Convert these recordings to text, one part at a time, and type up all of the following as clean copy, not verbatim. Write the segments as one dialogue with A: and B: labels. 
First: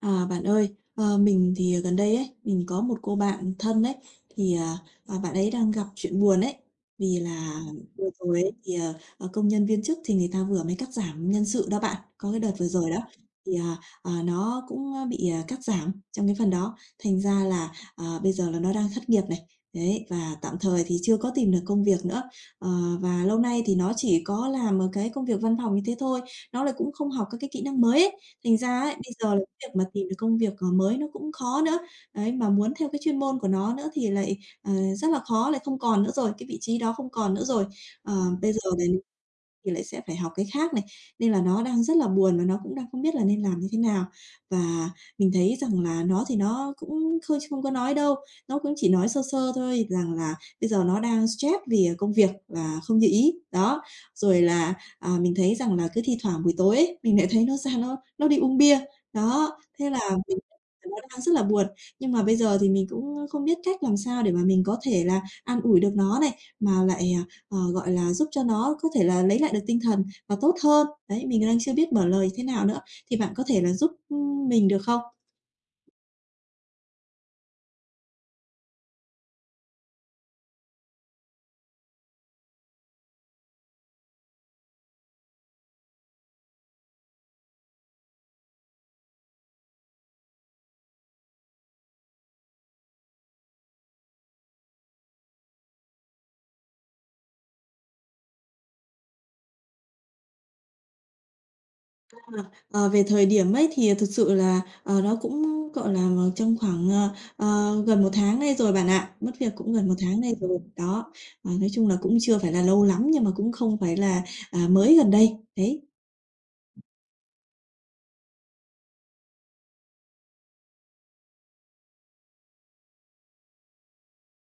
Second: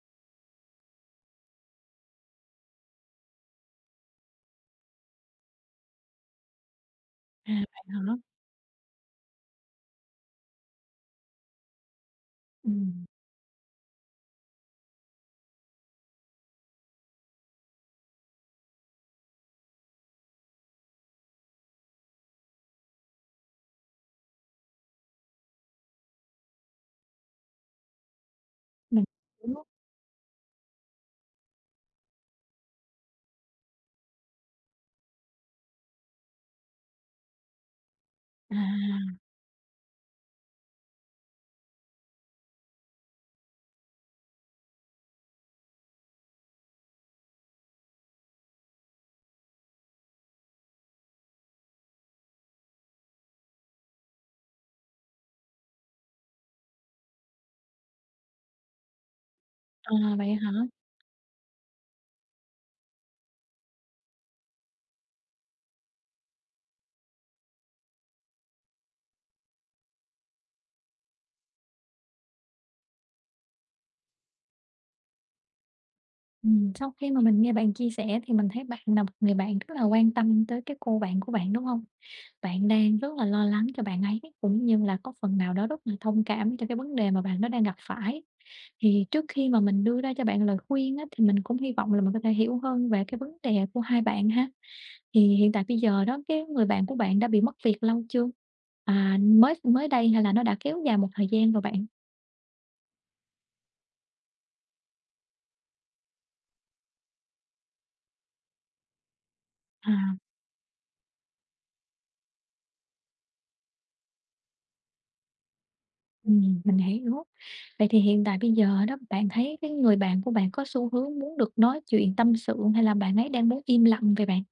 A: À, bạn ơi, mình thì gần đây ấy, mình có một cô bạn thân ấy, thì, à, bạn ấy đang gặp chuyện buồn ấy. Vì
B: À,
A: là
B: vậy
A: vừa
B: hả?
A: rồi ấy, công nhân viên chức thì người ta vừa mới cắt giảm nhân sự đó bạn. Có cái đợt vừa rồi đó,
B: Ừm,
A: thì, à, nó cũng, bị, cắt giảm trong cái phần đó, thành ra là, bây giờ là nó đang thất nghiệp này. Đấy, và tạm thời thì chưa có tìm được công việc nữa. Ờ, và lâu nay thì nó chỉ có làm ở cái công việc văn phòng như thế thôi, nó lại cũng không học các cái kỹ năng mới ấy. Thành ra ấy,
B: mình
A: bây giờ là
B: hiểu.
A: cái việc mà tìm được công việc, mới nó cũng khó nữa. Đấy, mà muốn theo cái chuyên môn của nó nữa thì lại, rất là khó, lại không còn nữa rồi, cái vị trí đó không còn nữa rồi. Ờ, Bây
B: À,
A: giờ này thì lại sẽ phải học cái khác này, nên là nó đang rất là buồn và nó cũng đang không biết là nên làm như thế nào. Và mình thấy rằng là nó thì nó cũng khơi không có nói đâu, nó cũng chỉ nói sơ sơ thôi rằng là bây giờ nó đang stress vì, công việc và không như ý. Đó, rồi là, mình thấy rằng là cứ thi thoảng buổi tối ấy, mình lại thấy nó ra nó đi uống bia. Đó, thế
B: à,
A: là
B: vậy
A: mình,
B: hả?
A: nó đang rất là buồn, nhưng mà bây giờ thì mình cũng không biết cách làm sao để mà mình có thể là an ủi được nó này, mà lại, gọi là, giúp cho nó có thể là lấy lại được tinh thần và tốt hơn. Đấy, mình đang chưa biết mở lời thế nào nữa, thì bạn có thể là giúp, mình được không?
B: Sau khi mà mình nghe bạn chia sẻ thì mình thấy bạn là một người bạn rất là quan tâm tới cái cô bạn của bạn, đúng không? Bạn đang rất là lo lắng cho bạn ấy, cũng như là có phần nào đó rất là thông cảm cho cái vấn đề mà bạn nó đang gặp phải. Thì trước khi mà mình đưa ra cho bạn lời khuyên á, thì mình cũng hy vọng là mình có thể hiểu hơn về cái vấn đề của hai bạn ha. Thì hiện tại bây giờ đó, cái người bạn của bạn đã bị mất việc lâu chưa? À, mới mới đây hay là nó đã kéo dài một thời gian rồi bạn?
A: Ờ, Về thời điểm ấy thì thực sự là, nó cũng, gọi là, trong khoảng, gần một tháng nay rồi bạn ạ, mất việc cũng gần
B: À,
A: một tháng nay rồi. Đó, nói chung là cũng chưa phải là lâu lắm nhưng mà cũng không phải là, mới gần đây, đấy.
B: mình hiểu. Vậy thì hiện tại bây giờ đó, bạn thấy cái người bạn của bạn có xu hướng muốn được nói chuyện tâm sự hay là bạn ấy đang muốn im lặng về bạn?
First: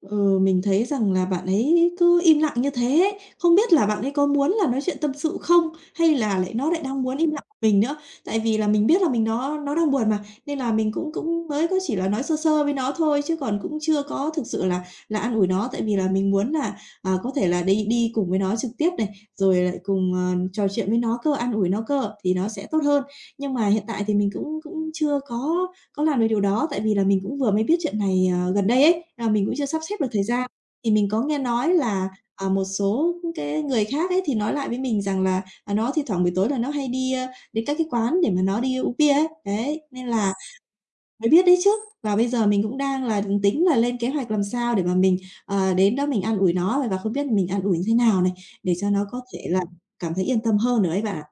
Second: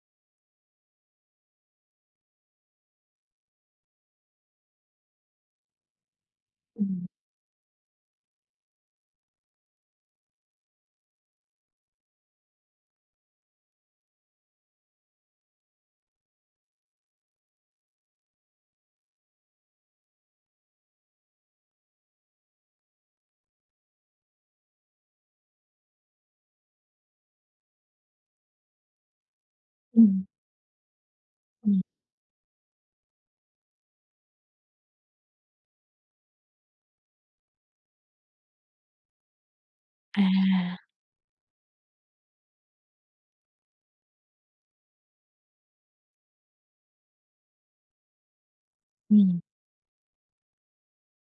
A: Ừ, mình thấy rằng là bạn ấy cứ im lặng như thế ấy, không biết là bạn ấy có muốn là nói chuyện tâm sự không? Hay là lại nó lại đang
B: Ừm,
A: muốn im lặng một mình nữa? Tại vì là mình biết là mình nó đang buồn mà, nên là mình cũng cũng mới có chỉ là nói sơ sơ với nó thôi chứ còn cũng chưa có thực sự là an ủi nó tại vì là mình muốn là, có thể là đi đi cùng với nó trực tiếp này, rồi lại cùng, trò chuyện với nó cơ, an ủi nó cơ thì nó sẽ tốt hơn. Nhưng mà hiện tại thì mình cũng cũng chưa có làm được điều đó, tại vì là mình cũng vừa mới biết chuyện này, gần đây ấy, mình cũng chưa sắp xếp được thời
B: ừm,
A: gian. Thì mình có nghe nói
B: ừm.
A: là, một số cái người khác ấy thì nói lại với mình rằng là, nó thi thoảng buổi tối là nó hay đi, đến các cái quán để mà nó đi uống bia ấy. Đấy, nên là
B: À,
A: mới biết đấy chứ. Và bây giờ mình cũng đang là tính là lên kế hoạch làm sao để mà mình, đến đó mình an ủi nó, và không biết mình an ủi như thế nào này, để cho nó có
B: ừm,
A: thể là cảm thấy yên tâm hơn nữa ấy bạn ạ.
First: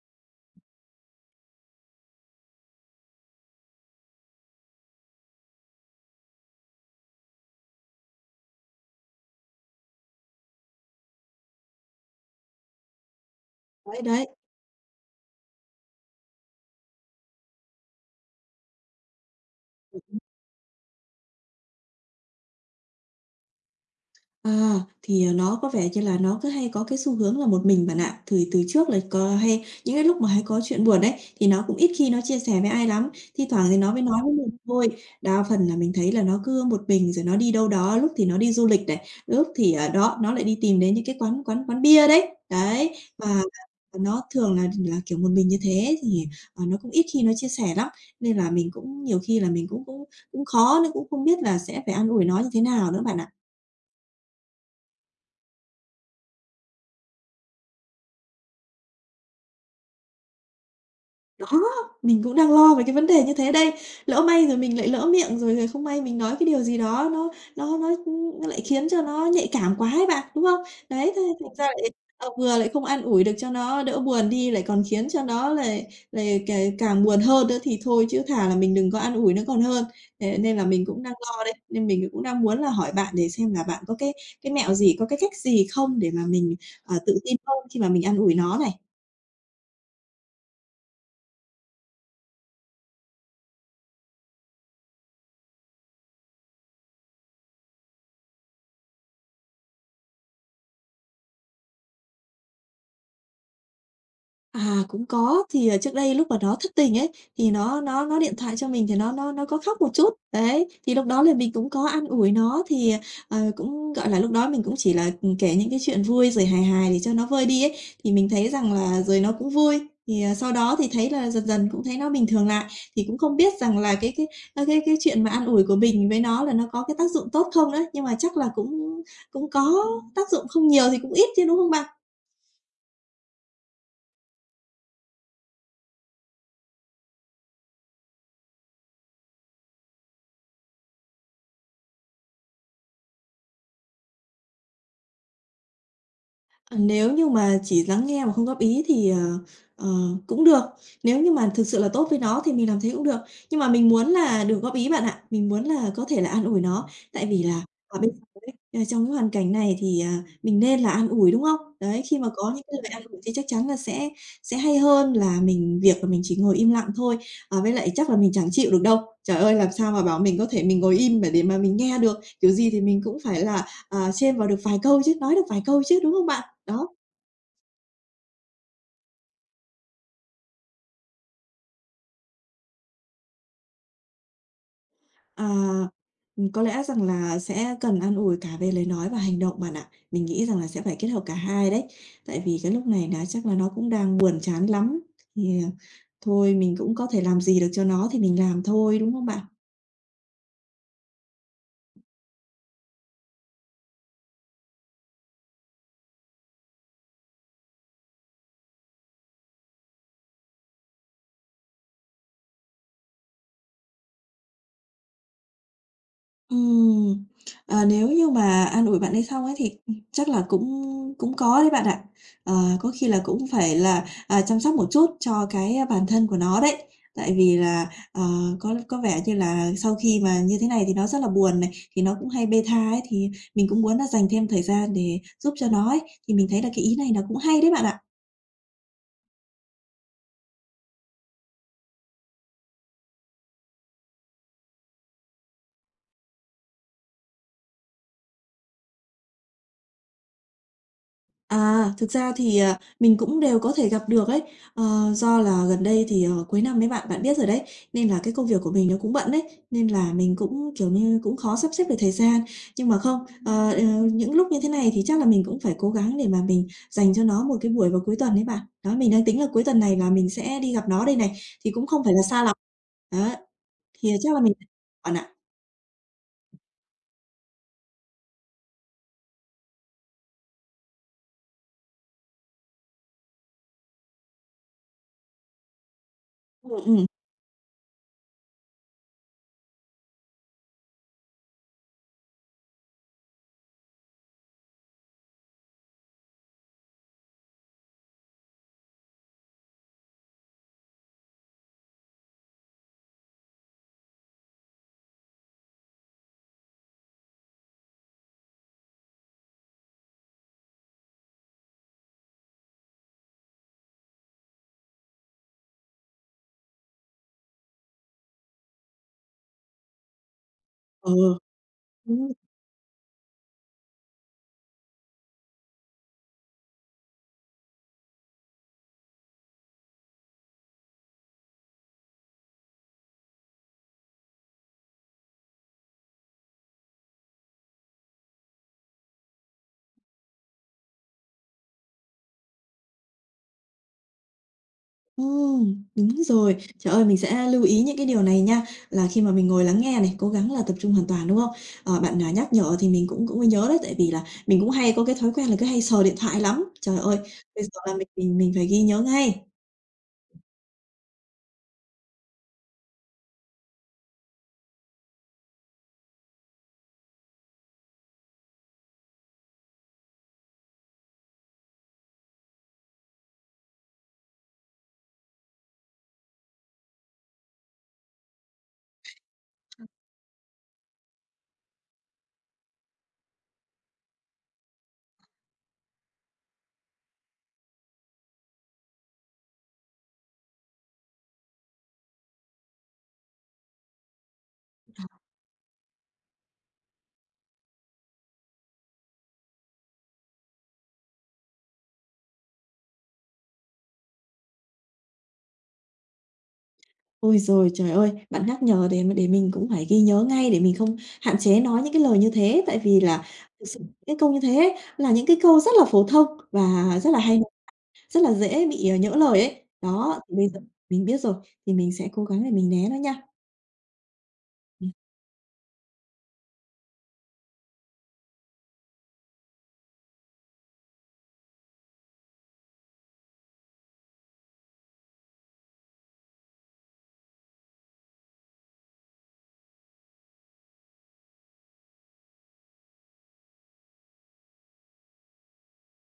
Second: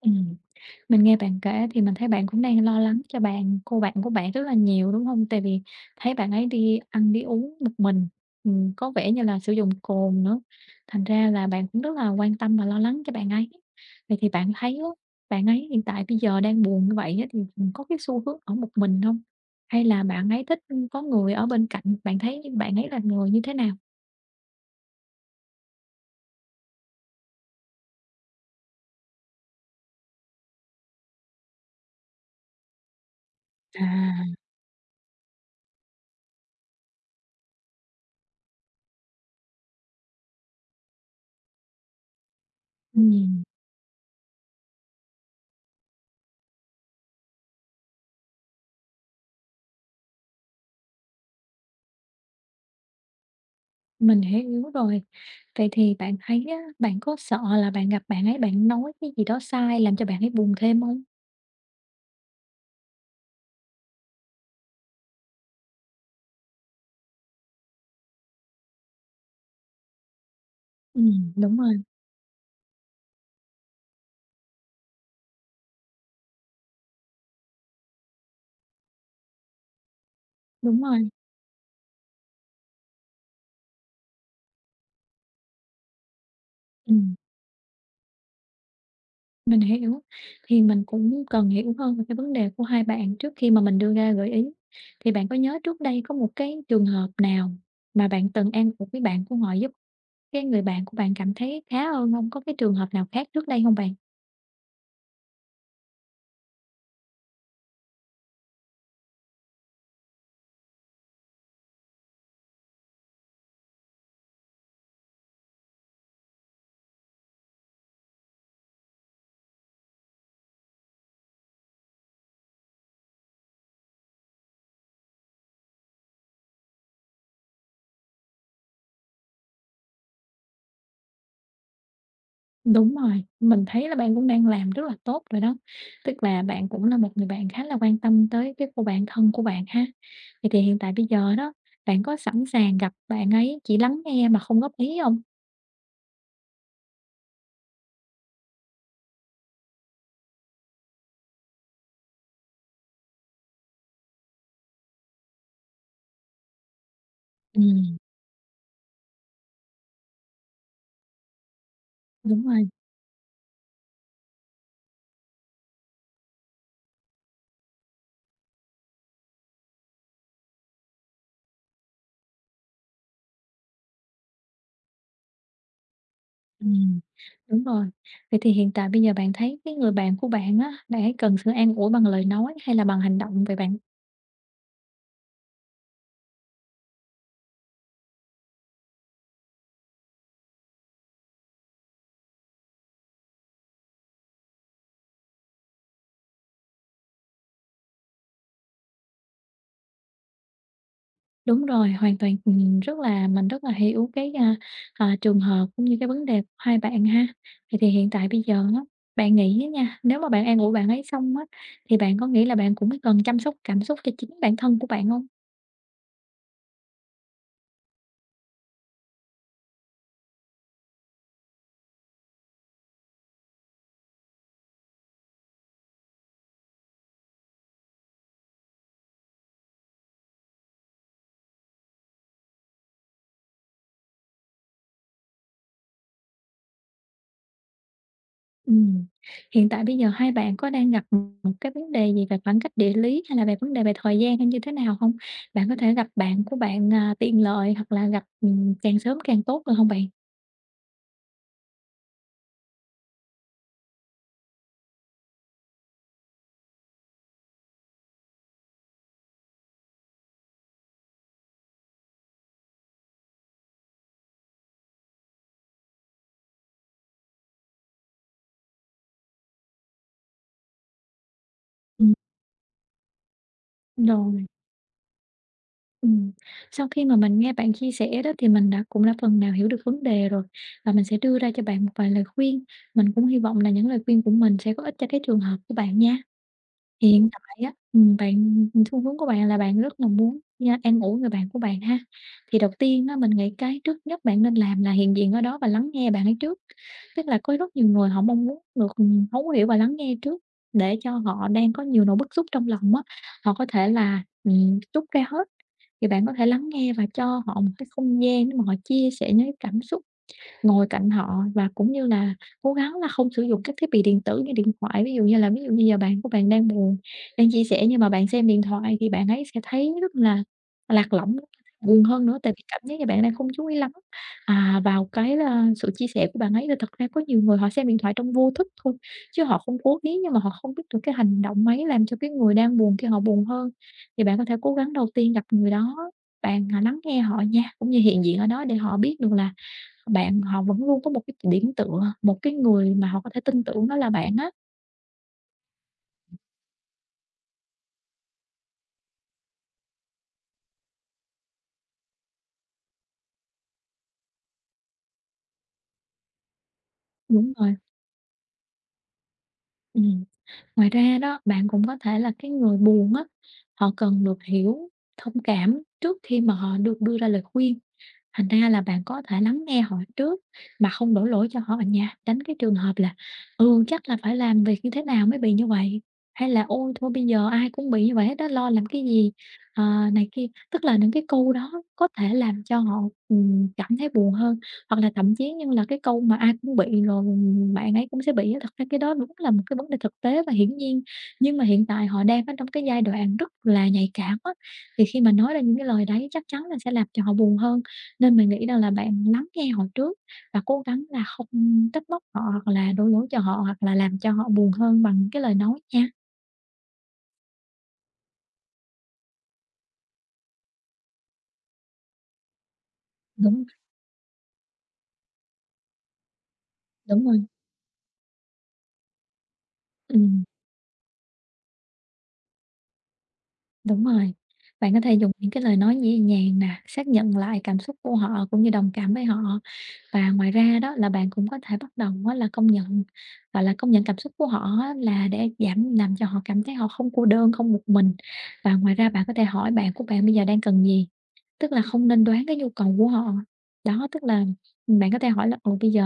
B: ừm. Mình nghe bạn kể thì mình thấy bạn cũng đang lo lắng cho bạn cô bạn của bạn rất là nhiều, đúng không? Tại vì thấy bạn ấy đi ăn đi uống một mình, có vẻ như là sử dụng cồn nữa, thành ra là bạn cũng rất là quan tâm và lo lắng cho bạn ấy.
A: Đấy,
B: Vậy
A: đấy.
B: thì bạn thấy á, bạn ấy hiện tại bây giờ đang buồn như vậy á thì, có cái xu hướng ở một mình không? Hay là bạn ấy thích, có người ở bên cạnh? Bạn thấy bạn ấy là người như thế nào?
A: À, nó có vẻ như là nó cứ hay có cái xu hướng là một mình bạn ạ. Từ từ trước là có hay những cái lúc mà hay có chuyện buồn đấy thì nó cũng ít khi nó chia sẻ với ai lắm, thi thoảng thì
B: À.
A: nó mới nói với mình thôi. Đa phần là mình thấy là nó cứ một mình rồi nó đi đâu đó, lúc thì nó đi du lịch này, lúc thì, ở đó, nó lại đi tìm đến những cái quán quán quán bia đấy. Đấy,
B: Ừm.
A: và nó thường là kiểu, một mình như thế thì, nó cũng ít khi nó chia sẻ lắm, nên là mình cũng nhiều khi là mình cũng cũng cũng khó, nó cũng không biết là sẽ phải an ủi nó như thế nào nữa bạn ạ.
B: Mình hiểu rồi. Vậy thì bạn thấy á, bạn có sợ là bạn gặp bạn ấy, bạn nói cái gì đó sai làm cho bạn ấy buồn thêm không?
A: Đó, mình cũng đang lo về cái vấn đề như thế đây. Lỡ may rồi mình lại lỡ miệng rồi rồi không may mình nói cái điều gì đó nó nó, nó lại khiến cho nó nhạy cảm quá ấy bạn, đúng không? Đấy, thế thành
B: Đúng
A: ra
B: rồi,
A: lại vừa lại không an ủi được cho nó đỡ buồn đi, lại còn khiến cho nó lại lại càng buồn hơn nữa thì thôi chứ thà là mình đừng có an ủi nó còn hơn. Thế nên là
B: đúng
A: mình cũng
B: rồi,
A: đang lo đây, nên mình cũng đang muốn là hỏi bạn để xem là bạn có cái mẹo gì, có cái cách gì không để mà mình,
B: ừm,
A: tự tin hơn khi mà mình an ủi nó này?
B: mình hiểu. Thì mình cũng cần hiểu hơn về cái vấn đề của hai bạn trước khi mà mình đưa ra gợi ý. Thì bạn có nhớ trước đây có một cái trường hợp nào mà bạn từng an ủi với bạn của họ giúp cái người bạn của bạn cảm thấy khá hơn không? Có cái trường hợp nào khác trước đây không bạn?
A: Cũng có, thì, trước đây lúc mà nó thất tình ấy, thì nó điện thoại cho mình thì nó có khóc một chút, đấy, thì lúc đó là mình cũng có an ủi nó thì, cũng, gọi là, lúc đó mình cũng chỉ là, kể những cái chuyện vui rồi hài hài để cho nó vơi đi ấy, thì mình thấy rằng là rồi nó cũng vui. Thì, sau đó thì thấy là dần dần cũng thấy nó bình thường lại, thì cũng không biết rằng là cái, ơ, cái chuyện mà an ủi của mình với nó là nó có cái tác dụng tốt không nữa, nhưng mà chắc là cũng cũng có tác dụng không nhiều thì cũng ít chứ, đúng không bạn?
B: Đúng rồi, mình thấy là bạn cũng đang làm rất là tốt rồi đó. Tức là bạn cũng là một người bạn khá là quan tâm tới cái cô bạn thân của bạn ha. Vậy thì hiện tại bây giờ đó, bạn có sẵn sàng gặp bạn ấy chỉ lắng nghe mà không góp ý không?
A: Nếu như mà chỉ lắng nghe mà không góp ý thì, ờ, cũng được, nếu như mà thực sự là tốt với nó thì mình làm thế cũng được. Nhưng mà mình muốn là được góp ý bạn ạ, mình muốn là có thể là an ủi nó, tại vì là,
B: Ừm,
A: ở bên ấy, trong cái hoàn cảnh này thì, mình nên là an ủi, đúng không? Đấy, khi mà
B: đúng
A: có những
B: rồi,
A: cái lời an ủi thì chắc chắn là sẽ hay hơn là mình việc là mình chỉ ngồi im lặng thôi, với lại chắc là mình chẳng chịu được đâu. Trời ơi, làm sao mà bảo mình có thể mình ngồi im mà để mà mình nghe được, kiểu gì thì mình cũng phải là, share vào được vài câu chứ, nói được vài câu chứ, đúng không bạn? Đó,
B: ừm, đúng rồi. Vậy thì hiện tại bây giờ bạn thấy cái người bạn của bạn á, bạn ấy cần sự an ủi bằng lời nói hay là bằng hành động vậy bạn?
A: à, có lẽ rằng là sẽ cần an ủi cả về lời nói và hành động bạn ạ. Mình nghĩ rằng là sẽ phải kết hợp cả hai đấy, tại vì cái lúc này là chắc là nó cũng đang buồn chán lắm, thì, thôi mình cũng có thể làm gì được cho nó thì mình làm thôi, đúng không bạn?
B: Đúng rồi, hoàn toàn, rất là rất là hiểu trường hợp cũng như cái vấn đề của hai bạn ha. Vậy thì hiện tại bây giờ á, bạn nghĩ á nha, nếu mà bạn an ủi bạn ấy xong á, thì bạn có nghĩ là bạn cũng cần chăm sóc cảm xúc cho chính bản thân của bạn không?
A: Ừm, nếu như mà an ủi bạn hay không ấy thì, ừ, chắc là cũng cũng có đấy bạn ạ. Ờ, có khi là cũng phải là, chăm sóc một chút cho cái, bản thân của nó đấy. Tại vì là, ờ, có vẻ như là sau khi mà như thế này thì nó rất là buồn này, thì nó cũng hay bê tha ấy, thì mình cũng muốn là dành thêm thời gian để giúp cho nó ấy, thì mình thấy là cái ý này nó cũng hay đấy bạn ạ.
B: Ừm, hiện tại bây giờ hai bạn có đang gặp một cái vấn đề gì về khoảng cách địa lý hay là về vấn đề về thời gian hay như thế nào không? Bạn có thể gặp bạn của bạn, tiện lợi hoặc là gặp, càng sớm càng tốt được không bạn?
A: Thực ra thì, mình cũng đều có thể gặp được ấy. Ờ, do là gần đây thì, cuối năm ấy bạn, bạn biết rồi đấy, nên là cái công việc của mình nó cũng bận đấy, nên là mình cũng, kiểu như, cũng khó sắp xếp được thời gian. Nhưng mà không, ờ, ờ, những lúc như thế này thì chắc là mình cũng phải cố gắng để mà mình dành cho nó một cái buổi vào cuối tuần đấy bạn. Đó, mình đang tính là cuối tuần này là mình sẽ đi gặp nó đây này, thì cũng không
B: Ừm,
A: phải là xa lắm. Đó, thì chắc là
B: rồi.
A: mình bạn ạ.
B: Ừm, sau khi mà mình nghe bạn chia sẻ đó thì mình cũng đã phần nào hiểu được vấn đề rồi, và mình sẽ đưa ra cho bạn một vài lời khuyên. Mình cũng hy vọng là những lời khuyên của mình sẽ có ích cho cái trường hợp của bạn nha.
A: Ừm, ừm,
B: Hiện tại á, bạn xu hướng của bạn là bạn rất là muốn nha an ủi người bạn của bạn ha. Thì đầu tiên á, mình nghĩ cái trước nhất bạn nên làm là hiện diện ở đó và lắng nghe bạn ấy trước. Tức là có rất nhiều người họ mong muốn được, thấu hiểu và lắng nghe trước để cho họ đang có nhiều nỗi bức xúc trong lòng á, họ có thể là, trút ra hết thì bạn có thể lắng nghe và cho họ một cái không gian để mà họ chia sẻ những cái cảm xúc ngồi cạnh họ và cũng như là cố gắng là không sử dụng các thiết bị điện tử như điện thoại. Ví dụ như giờ bạn của bạn đang buồn, đang chia sẻ nhưng mà bạn xem điện thoại thì bạn ấy sẽ thấy rất là lạc lõng, buồn
A: ờ.
B: hơn nữa tại vì cảm giác như bạn đang không chú ý lắm, vào sự chia sẻ của bạn ấy. Là thật ra có nhiều người họ xem điện thoại trong vô thức thôi, chứ họ không cố ý nhưng mà họ không biết được cái hành động ấy làm cho cái người đang buồn kia họ buồn hơn. Thì bạn có thể cố gắng đầu tiên gặp người đó, bạn, lắng nghe họ nha, cũng như hiện diện ở đó để họ biết được là bạn họ vẫn luôn có một cái điểm tựa, một cái người mà họ có thể tin tưởng đó là bạn á.
A: Đúng rồi. Trời ơi, mình sẽ lưu ý những cái điều này nha, là khi mà mình ngồi lắng nghe này, cố gắng là tập trung hoàn toàn, đúng không? Ờ, bạn, nhắc nhở thì mình cũng cũng mới nhớ đấy, tại vì là mình cũng hay có cái thói quen là cứ hay sờ điện thoại lắm. Trời ơi,
B: Đúng
A: bây giờ
B: rồi,
A: là mình phải ghi nhớ ngay.
B: ừm. Ngoài ra đó, bạn cũng có thể là cái người buồn á, họ cần được hiểu, thông cảm trước khi mà họ được đưa ra lời khuyên. Thành ra là bạn có thể lắng nghe họ trước mà không đổ lỗi cho họ nha, tránh cái trường hợp là "Ừ, chắc là phải làm việc như thế nào mới bị như vậy", hay là "Ôi, thôi bây giờ ai cũng bị như vậy hết á, lo làm cái gì", ờ, này kia. Tức là những cái câu đó có thể làm cho họ, cảm thấy buồn hơn, hoặc là thậm chí như là cái câu mà "Ai cũng bị rồi bạn ấy cũng sẽ bị" á, thật ra cái đó đúng là một cái vấn đề thực tế và hiển nhiên. Nhưng mà hiện tại họ đang ở trong cái giai đoạn rất là nhạy cảm á, thì khi mà nói ra những cái lời đấy chắc chắn là sẽ làm cho họ buồn hơn. Nên mình nghĩ rằng là bạn lắng nghe họ trước và cố gắng là không trách móc họ hoặc là đổ lỗi cho họ, hoặc là làm cho họ buồn hơn bằng cái lời nói nha.
A: Ôi rồi trời ơi, bạn nhắc nhở để mình cũng phải ghi nhớ ngay để mình không hạn chế nói những cái lời như thế, tại vì là
B: Đúng,
A: thực sự những cái câu như thế ấy là những cái câu rất là phổ thông và rất là
B: đúng
A: hay.
B: rồi.
A: Rất là dễ bị, nhỡ lời ấy. Đó, thì
B: Ừm.
A: bây giờ mình biết rồi, thì mình sẽ cố gắng để mình né nó nha.
B: Đúng rồi. Bạn có thể dùng những cái lời nói nhẹ nhàng nè, xác nhận lại cảm xúc của họ cũng như đồng cảm với họ. Và ngoài ra đó là bạn cũng có thể bắt đầu á là công nhận, gọi là, công nhận cảm xúc của họ á là để giảm làm cho họ cảm thấy họ không cô đơn, không một mình. Và ngoài ra bạn có thể hỏi bạn của bạn bây giờ đang cần gì, tức là không nên đoán cái nhu cầu của họ. Đó, tức là, bạn có thể hỏi là ồ bây giờ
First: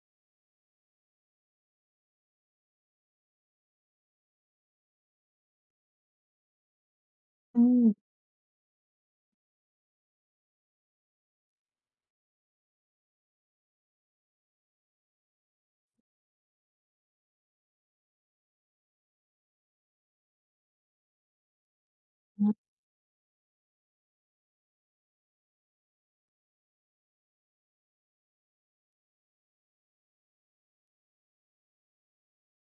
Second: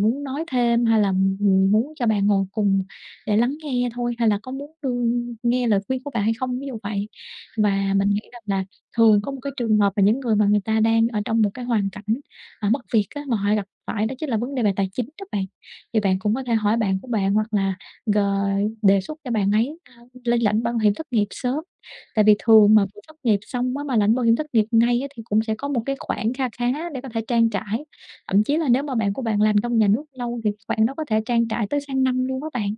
B: muốn nói thêm hay là, ừ, muốn cho bạn ngồi cùng để lắng nghe thôi, hay là có muốn đương nghe lời khuyên của bạn hay không, ví dụ vậy.
A: Ừm.
B: Và mình nghĩ rằng là thường có một cái trường hợp mà những người mà người ta đang ở trong một cái hoàn cảnh, mất việc á, mà họ gặp phải đó chính là vấn đề về tài chính đó bạn. Thì bạn cũng có thể hỏi bạn của bạn hoặc là g đề xuất cho bạn ấy, lên lãnh bảo hiểm thất nghiệp sớm. Tại vì thường mà vừa thất nghiệp xong á, mà lãnh bảo hiểm thất nghiệp ngay á, thì cũng sẽ có một cái khoản kha khá để có thể trang trải. Thậm chí là nếu mà bạn của bạn làm trong nhà nước lâu thì khoản đó có thể trang trải tới sang năm luôn á bạn.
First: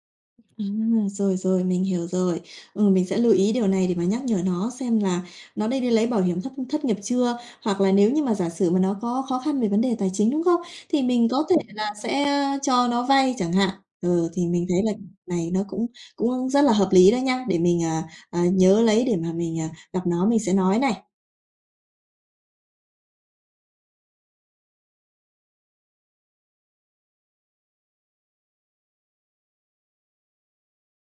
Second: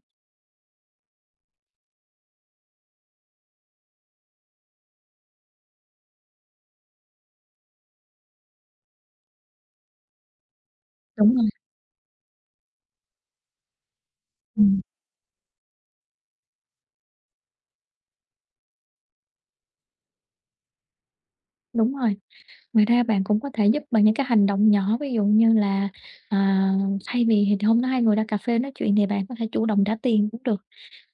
A: Rồi, rồi, mình hiểu rồi. Ừ, mình sẽ lưu ý điều này để mà nhắc nhở nó xem là nó đã đi lấy bảo hiểm thất thất nghiệp chưa, hoặc là nếu như mà giả sử mà nó có khó khăn về vấn đề tài chính, đúng không? Thì mình
B: Đúng
A: có
B: rồi,
A: thể là sẽ cho nó vay chẳng hạn. Ừ, thì mình
B: ừm,
A: thấy là này nó cũng cũng rất là hợp lý đó nha, để mình, nhớ lấy để mà mình, gặp nó mình sẽ nói này.
B: đúng rồi. Ngoài ra bạn cũng có thể giúp bằng những cái hành động nhỏ, ví dụ như là, à, thay vì thì hôm đó hai người ra cà phê nói chuyện thì bạn có thể chủ động trả tiền cũng được,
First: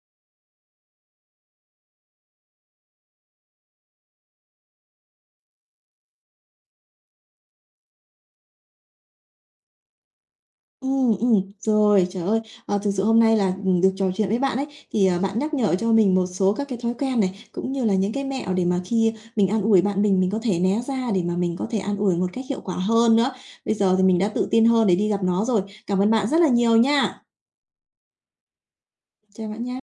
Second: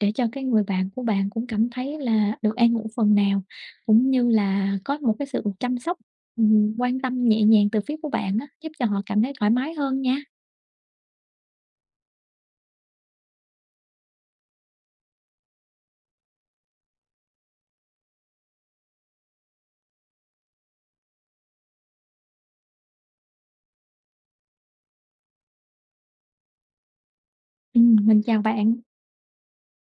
B: để cho cái người bạn của bạn cũng cảm thấy là được an ủi phần nào, cũng như là có một cái sự chăm sóc, quan tâm nhẹ nhàng từ phía của bạn á, giúp cho họ cảm thấy thoải mái hơn nha.
A: ừ Rồi, trời ơi, thực sự hôm nay là, được trò chuyện với bạn ấy, thì, bạn nhắc nhở cho mình một số các cái thói quen này, cũng như là những cái mẹo để mà khi mình an ủi bạn mình có thể né ra để mà mình có thể an ủi một cách hiệu quả hơn nữa. Bây giờ thì mình đã tự tin hơn để đi gặp nó rồi. Cảm ơn bạn rất là nhiều nha.
B: Mình chào bạn.
A: Chào bạn nha.